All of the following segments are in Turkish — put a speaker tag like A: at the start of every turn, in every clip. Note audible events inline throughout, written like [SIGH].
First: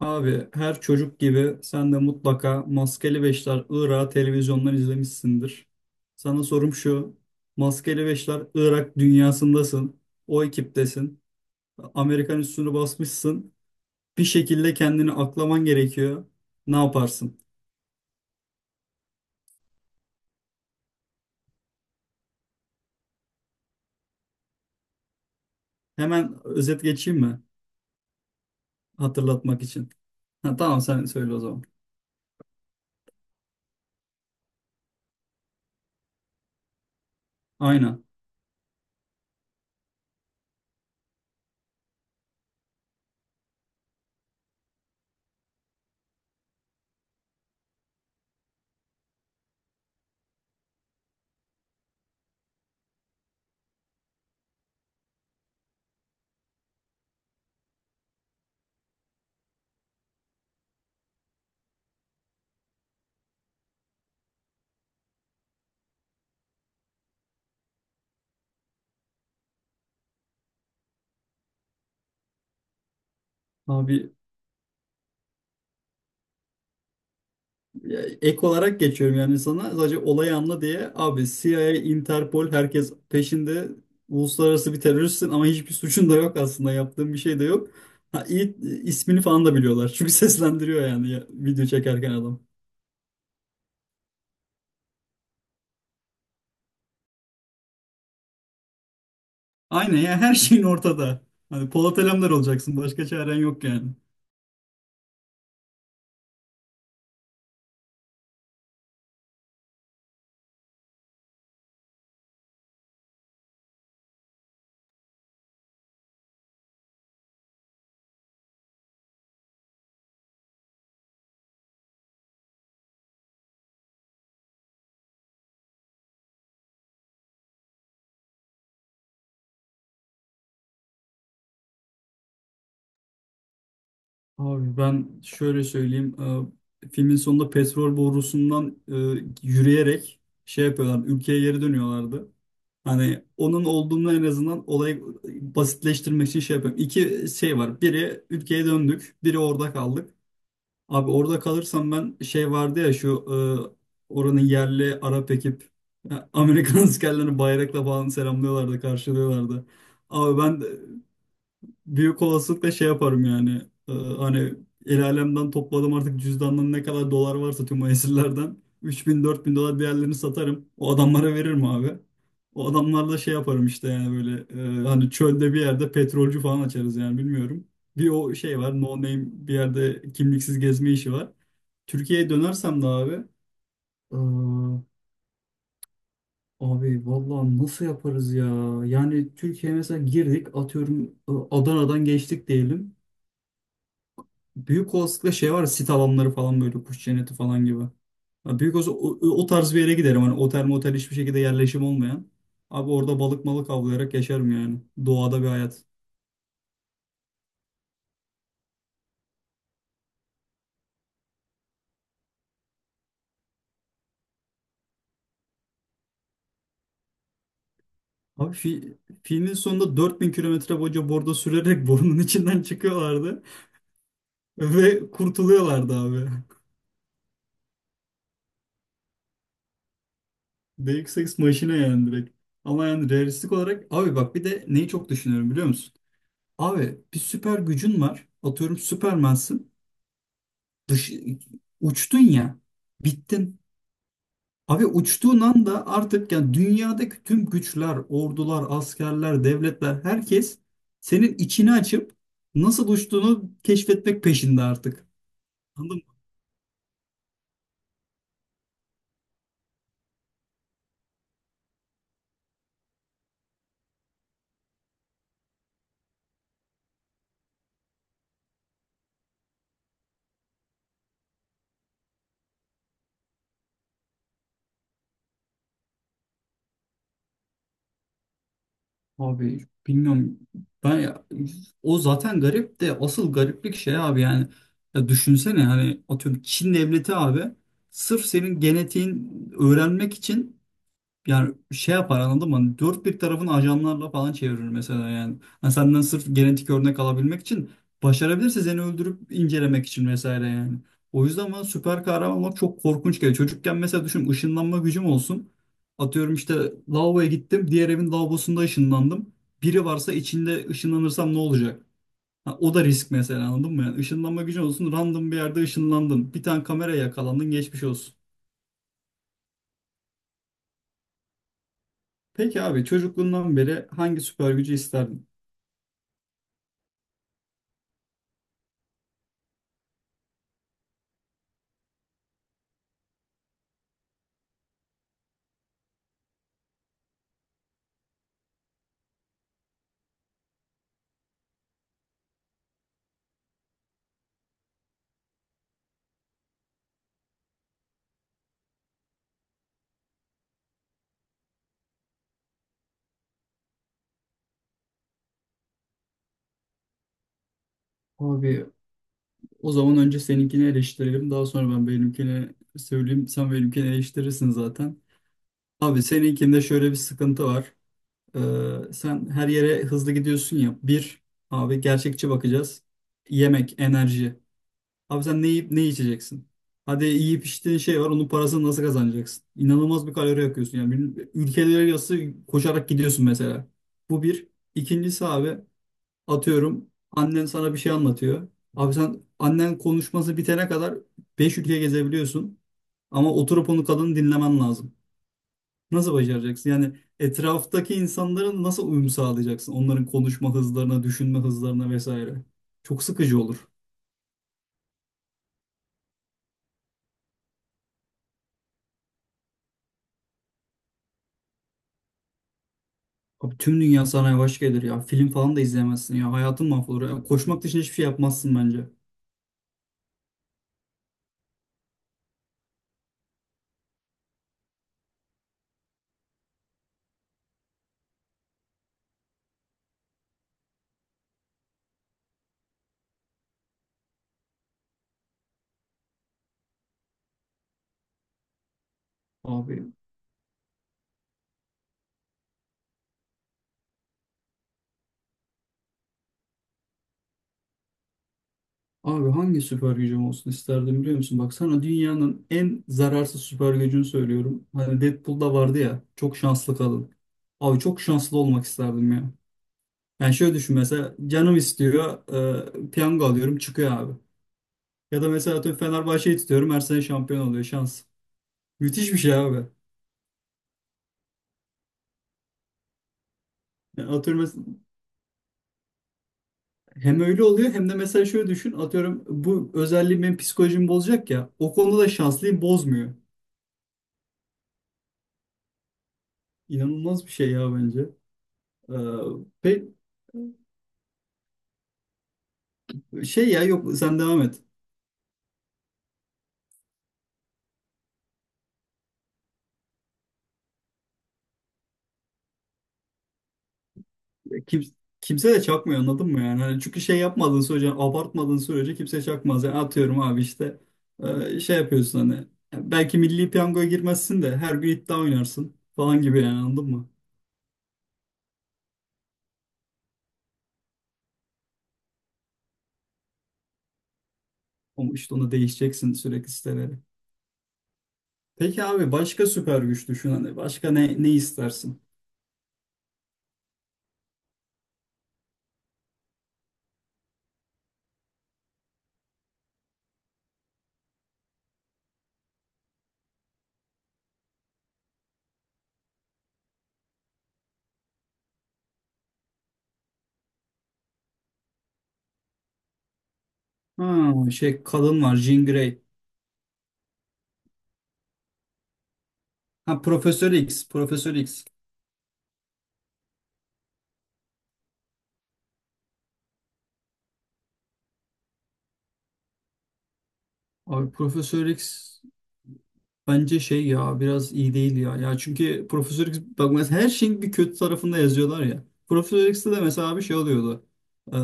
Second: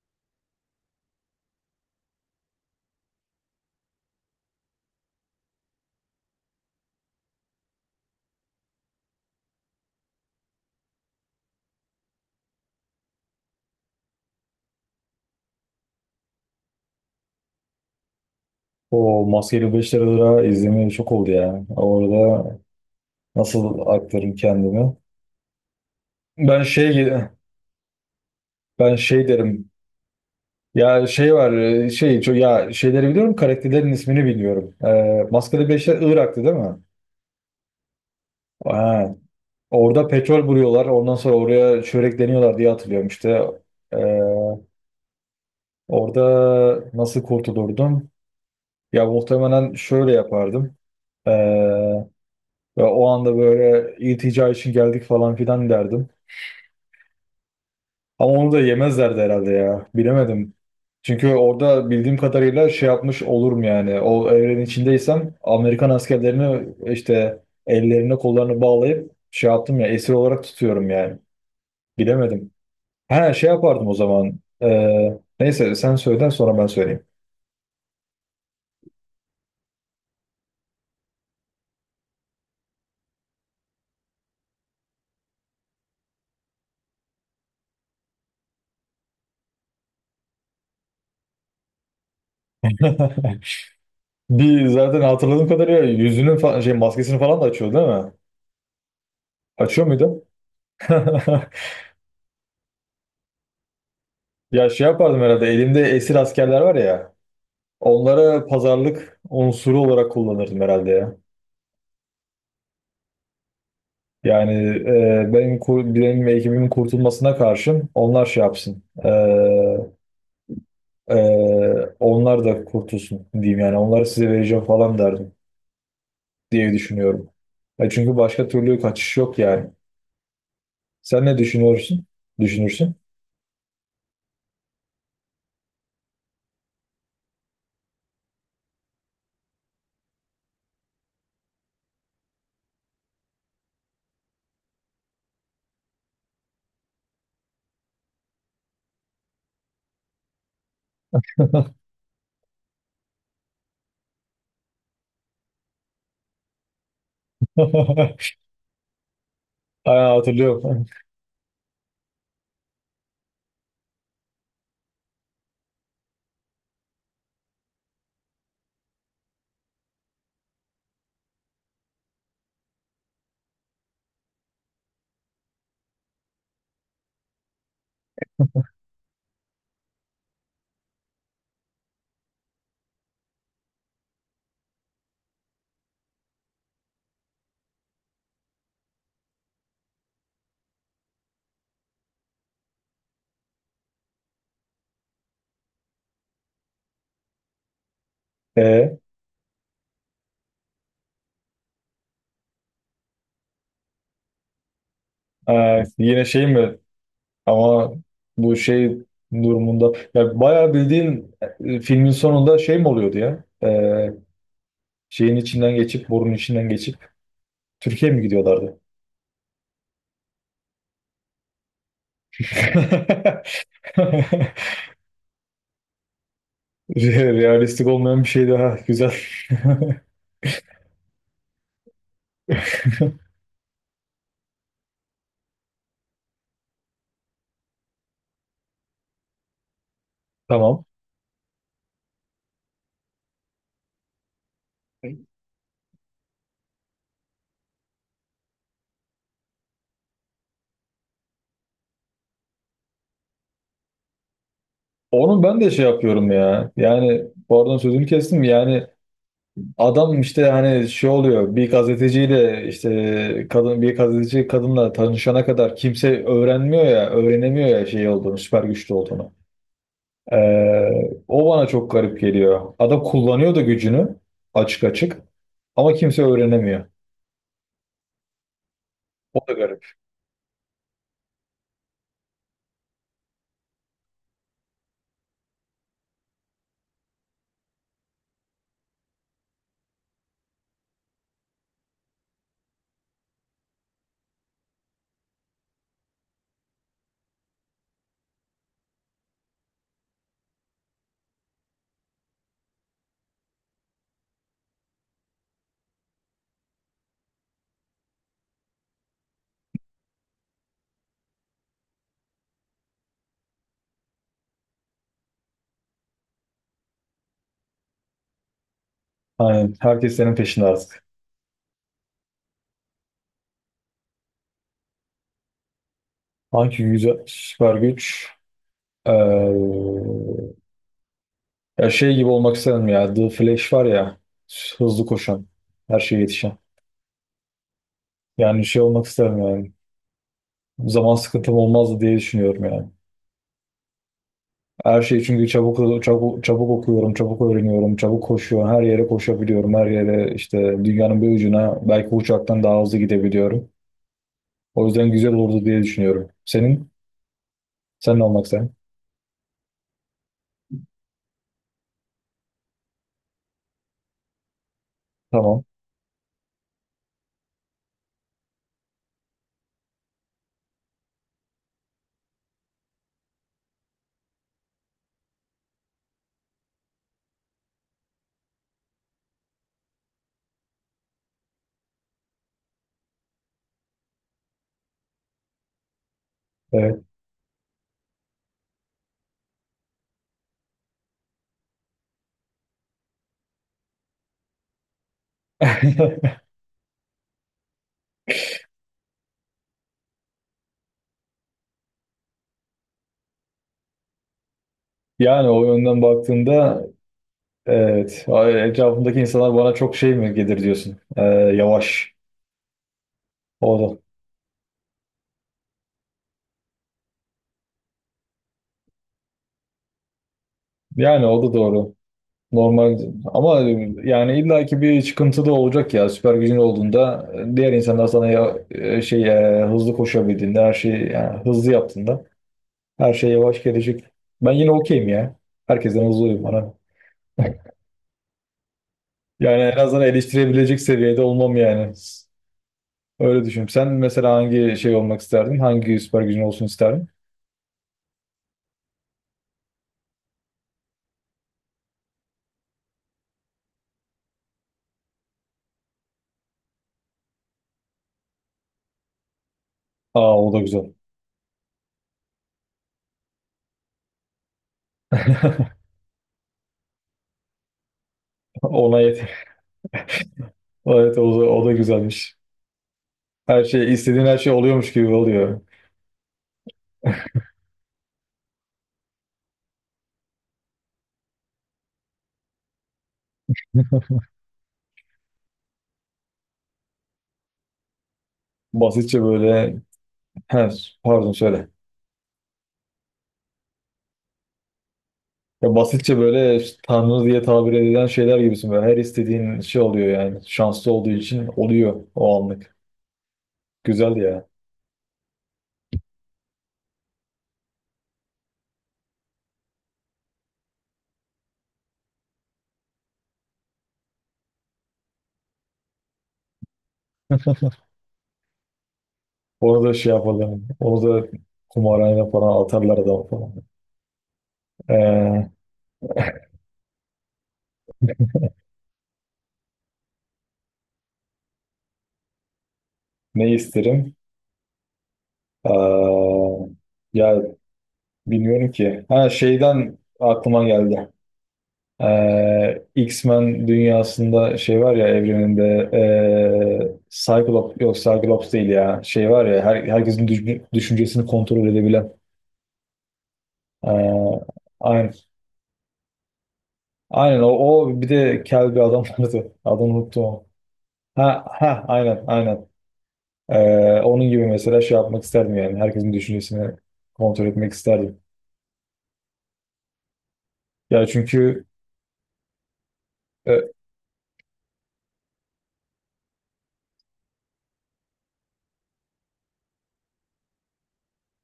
A: Abi her çocuk gibi sen de mutlaka Maskeli Beşler Irak'ı televizyondan izlemişsindir. Sana sorum şu. Maskeli Beşler Irak dünyasındasın. O ekiptesin. Amerikan üstünü basmışsın. Bir şekilde kendini aklaman gerekiyor. Ne yaparsın?
B: O maskeli 5 lira izleme çok oldu ya. Orada nasıl aktarım kendimi?
A: Hemen
B: Ben
A: özet
B: şey
A: geçeyim mi?
B: ben şey
A: Hatırlatmak
B: derim.
A: için. Ha, tamam sen
B: Ya şey
A: söyle o
B: var
A: zaman.
B: ya şeyleri biliyorum, karakterlerin ismini bilmiyorum. Maskeli Beşler Irak'tı, değil mi?
A: Aynen.
B: Ha. Orada petrol vuruyorlar. Ondan sonra oraya çörekleniyorlar diye hatırlıyorum işte. Ee, orada nasıl kurtulurdum? Ya muhtemelen şöyle yapardım. Ee, ve o anda böyle iltica için geldik falan filan derdim. Ama onu da yemezlerdi herhalde ya. Bilemedim. Çünkü orada bildiğim kadarıyla şey yapmış olurum yani. O evrenin içindeysem Amerikan askerlerini işte ellerine kollarını bağlayıp şey yaptım ya, esir olarak tutuyorum yani. Bilemedim. Ha şey yapardım o
A: Abi,
B: zaman. Neyse sen söyle, sonra ben söyleyeyim.
A: ya, ek olarak geçiyorum yani, sana sadece olayı anla diye abi. CIA, Interpol, herkes peşinde. Uluslararası bir teröristsin ama hiçbir suçun da yok, aslında yaptığın bir şey de yok. Ha, iyi, ismini falan da biliyorlar [LAUGHS] çünkü seslendiriyor yani ya, video çekerken adam.
B: Bir zaten hatırladığım kadarıyla şey maskesini falan da açıyor, değil mi? Açıyor
A: Aynen ya,
B: muydu?
A: her şeyin ortada.
B: [LAUGHS]
A: Hani Polat Alemdar olacaksın, başka çaren yok yani.
B: Ya şey yapardım herhalde, elimde esir askerler var ya, onlara pazarlık unsuru olarak kullanırdım herhalde ya. Yani benim ve ekibimin kurtulmasına karşın onlar şey yapsın. E, onlar da kurtulsun diyeyim, yani onları size vereceğim falan derdim diye düşünüyorum. E çünkü başka türlü kaçış yok yani. Sen ne düşünüyorsun? Düşünürsün.
A: Abi ben şöyle söyleyeyim. Filmin sonunda petrol borusundan yürüyerek şey yapıyorlar. Ülkeye geri dönüyorlardı. Hani onun olduğunu, en azından olayı basitleştirmek için şey yapıyorum. İki şey var. Biri ülkeye döndük, biri orada kaldık. Abi orada kalırsam ben şey vardı ya şu oranın yerli Arap ekip, ya, Amerikan [LAUGHS] askerlerini bayrakla falan
B: [LAUGHS]
A: selamlıyorlardı, karşılıyorlardı.
B: Aynen
A: Abi ben
B: hatırlıyorum. [LAUGHS]
A: büyük olasılıkla şey yaparım yani. Hani el alemden topladım artık, cüzdandan ne kadar dolar varsa tüm o esirlerden. 3.000 4.000 dolar değerlerini satarım. O adamlara veririm abi. O adamlarla şey yaparım işte yani, böyle hani çölde bir yerde petrolcü falan açarız yani, bilmiyorum. Bir o şey var, no name bir yerde kimliksiz gezme işi var. Türkiye'ye dönersem de abi, aa, abi vallahi nasıl yaparız ya? Yani Türkiye'ye mesela girdik, atıyorum Adana'dan geçtik diyelim. Büyük olasılıkla şey var ya, sit alanları falan böyle kuş cenneti falan gibi. Ya büyük olsa
B: E,
A: o, o tarz bir yere giderim. Hani otel motel hiçbir şekilde yerleşim olmayan. Abi orada balık malık avlayarak yaşarım yani. Doğada bir hayat.
B: yine şey mi? Ama bu şey durumunda ya bayağı bildiğin, filmin sonunda şey mi oluyordu ya? Şeyin içinden geçip, borunun içinden geçip Türkiye'ye mi
A: Abi
B: gidiyorlardı?
A: filmin sonunda 4.000 kilometre boyunca bordo sürerek [LAUGHS] borunun içinden çıkıyorlardı.
B: [LAUGHS]
A: [LAUGHS] Ve kurtuluyorlardı abi.
B: Realistik olmayan bir şey daha güzel.
A: Deus Ex maşine yani direkt. Ama yani
B: [LAUGHS]
A: realistik olarak abi bak, bir de neyi çok düşünüyorum biliyor musun? Abi bir süper gücün var. Atıyorum Süpermensin.
B: Tamam.
A: dış, Uçtun ya, bittin. Abi uçtuğun anda artık yani dünyadaki tüm güçler, ordular, askerler, devletler, herkes senin içini açıp nasıl uçtuğunu keşfetmek peşinde artık.
B: Onu ben de şey
A: Anladın mı?
B: yapıyorum ya. Yani bu arada sözünü kestim. Yani adam işte hani şey oluyor, bir gazeteciyle, işte kadın bir gazeteci kadınla tanışana kadar kimse öğrenmiyor ya, öğrenemiyor ya şey olduğunu, süper güçlü olduğunu. O bana çok garip geliyor. Adam kullanıyor da gücünü açık açık ama kimse öğrenemiyor. O da
A: Abi
B: garip.
A: bilmiyorum. Ben ya- O zaten garip, de asıl gariplik şey abi yani, ya düşünsene hani atıyorum Çin devleti abi sırf senin genetiğin öğrenmek için. Yani şey yapar, anladın mı? Hani dört bir tarafını ajanlarla falan çevirir mesela yani. Hani senden sırf genetik örnek alabilmek için, başarabilirse seni öldürüp incelemek için vesaire yani. O yüzden bana süper kahraman olmak çok korkunç geliyor. Çocukken mesela düşün, ışınlanma gücüm olsun. Atıyorum işte lavaboya gittim. Diğer evin lavabosunda ışınlandım. Biri varsa içinde ışınlanırsam ne olacak? Ha, o da risk mesela, anladın mı? Yani ışınlanma gücün olsun, random bir yerde ışınlandın, bir tane kameraya yakalandın, geçmiş olsun.
B: Hani herkes senin peşinde artık.
A: Peki abi, çocukluğundan beri hangi süper gücü isterdin?
B: Hangi güzel süper güç? Ee, ya şey gibi olmak isterim ya, The Flash var ya, hızlı koşan, her şeye yetişen. Yani şey olmak isterim yani. Zaman sıkıntım olmazdı diye düşünüyorum yani. Her şeyi çünkü çabuk çabuk çabuk okuyorum, çabuk öğreniyorum, çabuk koşuyorum. Her yere koşabiliyorum. Her yere işte, dünyanın bir ucuna belki bu uçaktan daha hızlı gidebiliyorum. O yüzden güzel olurdu diye düşünüyorum. Senin? Sen ne olmak
A: Abi
B: sen?
A: o zaman önce seninkini eleştirelim. Daha sonra ben benimkini söyleyeyim. Sen benimkini eleştirirsin zaten.
B: Tamam.
A: Abi seninkinde şöyle bir sıkıntı var. Sen her yere hızlı gidiyorsun ya. Bir, abi gerçekçi bakacağız. Yemek, enerji. Abi sen ne yiyip ne içeceksin? Hadi yiyip içtiğin şey var. Onun parasını nasıl kazanacaksın? İnanılmaz bir kalori yakıyorsun. Yani ülkeler arası koşarak gidiyorsun mesela. Bu bir. İkincisi abi. Atıyorum
B: Evet.
A: annen sana bir şey anlatıyor. Abi sen annen konuşması bitene kadar 5 ülke gezebiliyorsun. Ama oturup onu, kadını dinlemen lazım. Nasıl
B: [LAUGHS]
A: başaracaksın? Yani etraftaki insanların nasıl uyum sağlayacaksın? Onların konuşma hızlarına, düşünme hızlarına vesaire. Çok sıkıcı olur.
B: Yani o yönden baktığında evet. Etrafımdaki insanlar bana çok şey mi gelir diyorsun. Yavaş.
A: Abi
B: O
A: tüm
B: da.
A: dünya sana yavaş gelir ya. Film falan da izleyemezsin ya. Hayatın mahvolur ya. Koşmak dışında hiçbir şey yapmazsın bence.
B: Yani o da doğru. Normal ama yani illaki bir çıkıntı da olacak ya, süper gücün olduğunda diğer insanlar sana ya, hızlı koşabildiğinde, her şeyi yani hızlı yaptığında her şey yavaş gelecek. Ben yine okeyim ya. Herkesten hızlıyım bana. Yani en
A: Abi,
B: azından eleştirebilecek seviyede olmam yani. Öyle düşünüyorum. Sen mesela hangi şey olmak isterdin? Hangi süper gücün olsun isterdin?
A: abi hangi süper gücüm olsun isterdim biliyor musun? Bak sana dünyanın en zararsız süper gücünü söylüyorum. Hani Deadpool'da vardı ya, çok şanslı kadın. Abi çok şanslı olmak isterdim ya.
B: Aa,
A: Yani
B: o
A: şöyle
B: da
A: düşün,
B: güzel.
A: mesela canım istiyor, piyango alıyorum çıkıyor abi. Ya da mesela atıyorum
B: [LAUGHS]
A: Fenerbahçe'yi tutuyorum, her sene şampiyon oluyor, şans.
B: Ona
A: Müthiş bir
B: yet.
A: şey abi.
B: Evet, o da, o da güzelmiş. Her şey,
A: Yani
B: istediğin her
A: atıyorum
B: şey oluyormuş gibi oluyor.
A: hem öyle oluyor, hem de mesela şöyle düşün, atıyorum bu özelliği benim psikolojimi bozacak ya, o konuda da şanslıyım, bozmuyor. İnanılmaz bir şey ya bence. Ee,
B: Basitçe böyle.
A: Peki.
B: He, pardon söyle.
A: Şey ya, yok, sen devam et.
B: Ya basitçe böyle işte tanrı diye tabir edilen şeyler gibisin böyle. Her istediğin şey oluyor yani. Şanslı olduğu için oluyor o anlık. Güzel ya.
A: Kim, kimse de çakmıyor, anladın mı yani? Hani çünkü şey yapmadığın sürece, abartmadığın sürece kimse çakmaz. Yani atıyorum abi işte şey yapıyorsun hani. Belki milli piyangoya girmezsin de her gün iddia oynarsın falan gibi yani, anladın mı?
B: Orada şey yapalım. Orada kumarhane falan atarlar adam falan.
A: Ama işte onu
B: Ee,
A: değişeceksin sürekli, siteleri. Peki abi, başka süper güç düşün hani. Başka ne, ne istersin?
B: ne isterim? Ee, ya bilmiyorum ki. Ha, şeyden aklıma geldi. X-Men dünyasında şey var ya, evreninde Cyclops, yok Cyclops değil ya, şey var ya herkesin düşüncesini kontrol edebilen.
A: Ha,
B: Ee,
A: şey
B: aynen.
A: kadın var, Jean Grey.
B: Aynen o, o bir de kel bir adam [LAUGHS] vardı. Adını
A: Ha,
B: unuttum ama.
A: Profesör X, Profesör
B: Ha
A: X.
B: ha, aynen aynen. Onun gibi mesela şey yapmak isterdim yani. Herkesin düşüncesini kontrol etmek isterdim. Ya
A: Abi
B: çünkü
A: Profesör X. Bence
B: e,
A: şey ya biraz iyi değil ya. Ya çünkü Profesör X, bak mesela her şeyin bir kötü tarafında yazıyorlar ya. Profesör X'te de mesela bir şey oluyordu. Ee,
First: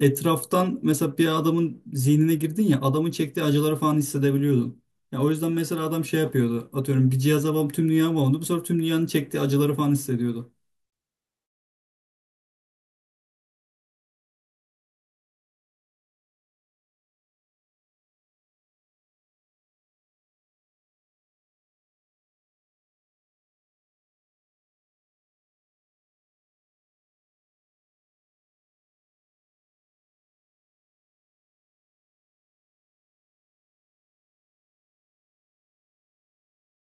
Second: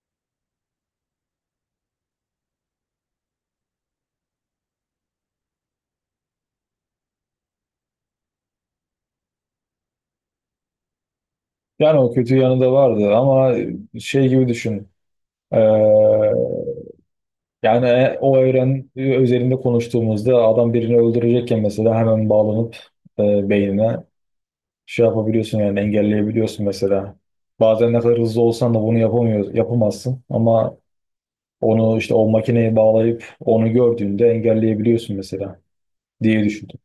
A: Etraftan mesela bir adamın zihnine girdin ya, adamın çektiği acıları falan hissedebiliyordun. Ya o yüzden mesela adam şey yapıyordu. Atıyorum bir cihaza bağım, tüm dünya bağımlı. Bu sefer tüm dünyanın çektiği acıları falan hissediyordu.
B: yani o kötü yanı da vardı ama şey gibi düşün. Ee, yani o evren üzerinde konuştuğumuzda adam birini öldürecekken mesela hemen bağlanıp beynine şey yapabiliyorsun, yani engelleyebiliyorsun mesela. Bazen ne kadar hızlı olsan da bunu yapamazsın ama onu işte o makineye bağlayıp onu gördüğünde engelleyebiliyorsun mesela diye düşündüm.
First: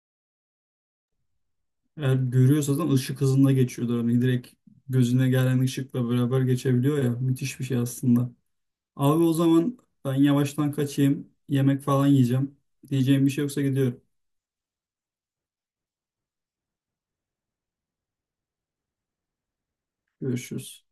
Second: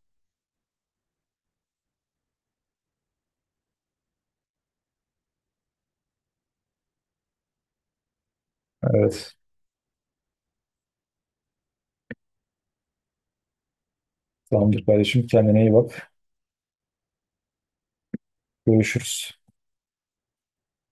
A: Eğer görüyorsa zaten ışık hızında geçiyordu. Hani direkt gözüne gelen ışıkla beraber geçebiliyor ya. Müthiş bir şey aslında. Abi o
B: Evet.
A: zaman ben yavaştan kaçayım. Yemek falan yiyeceğim. Diyeceğim bir şey yoksa gidiyorum.
B: Tamamdır kardeşim, kendine iyi bak. Görüşürüz.
A: Görüşürüz.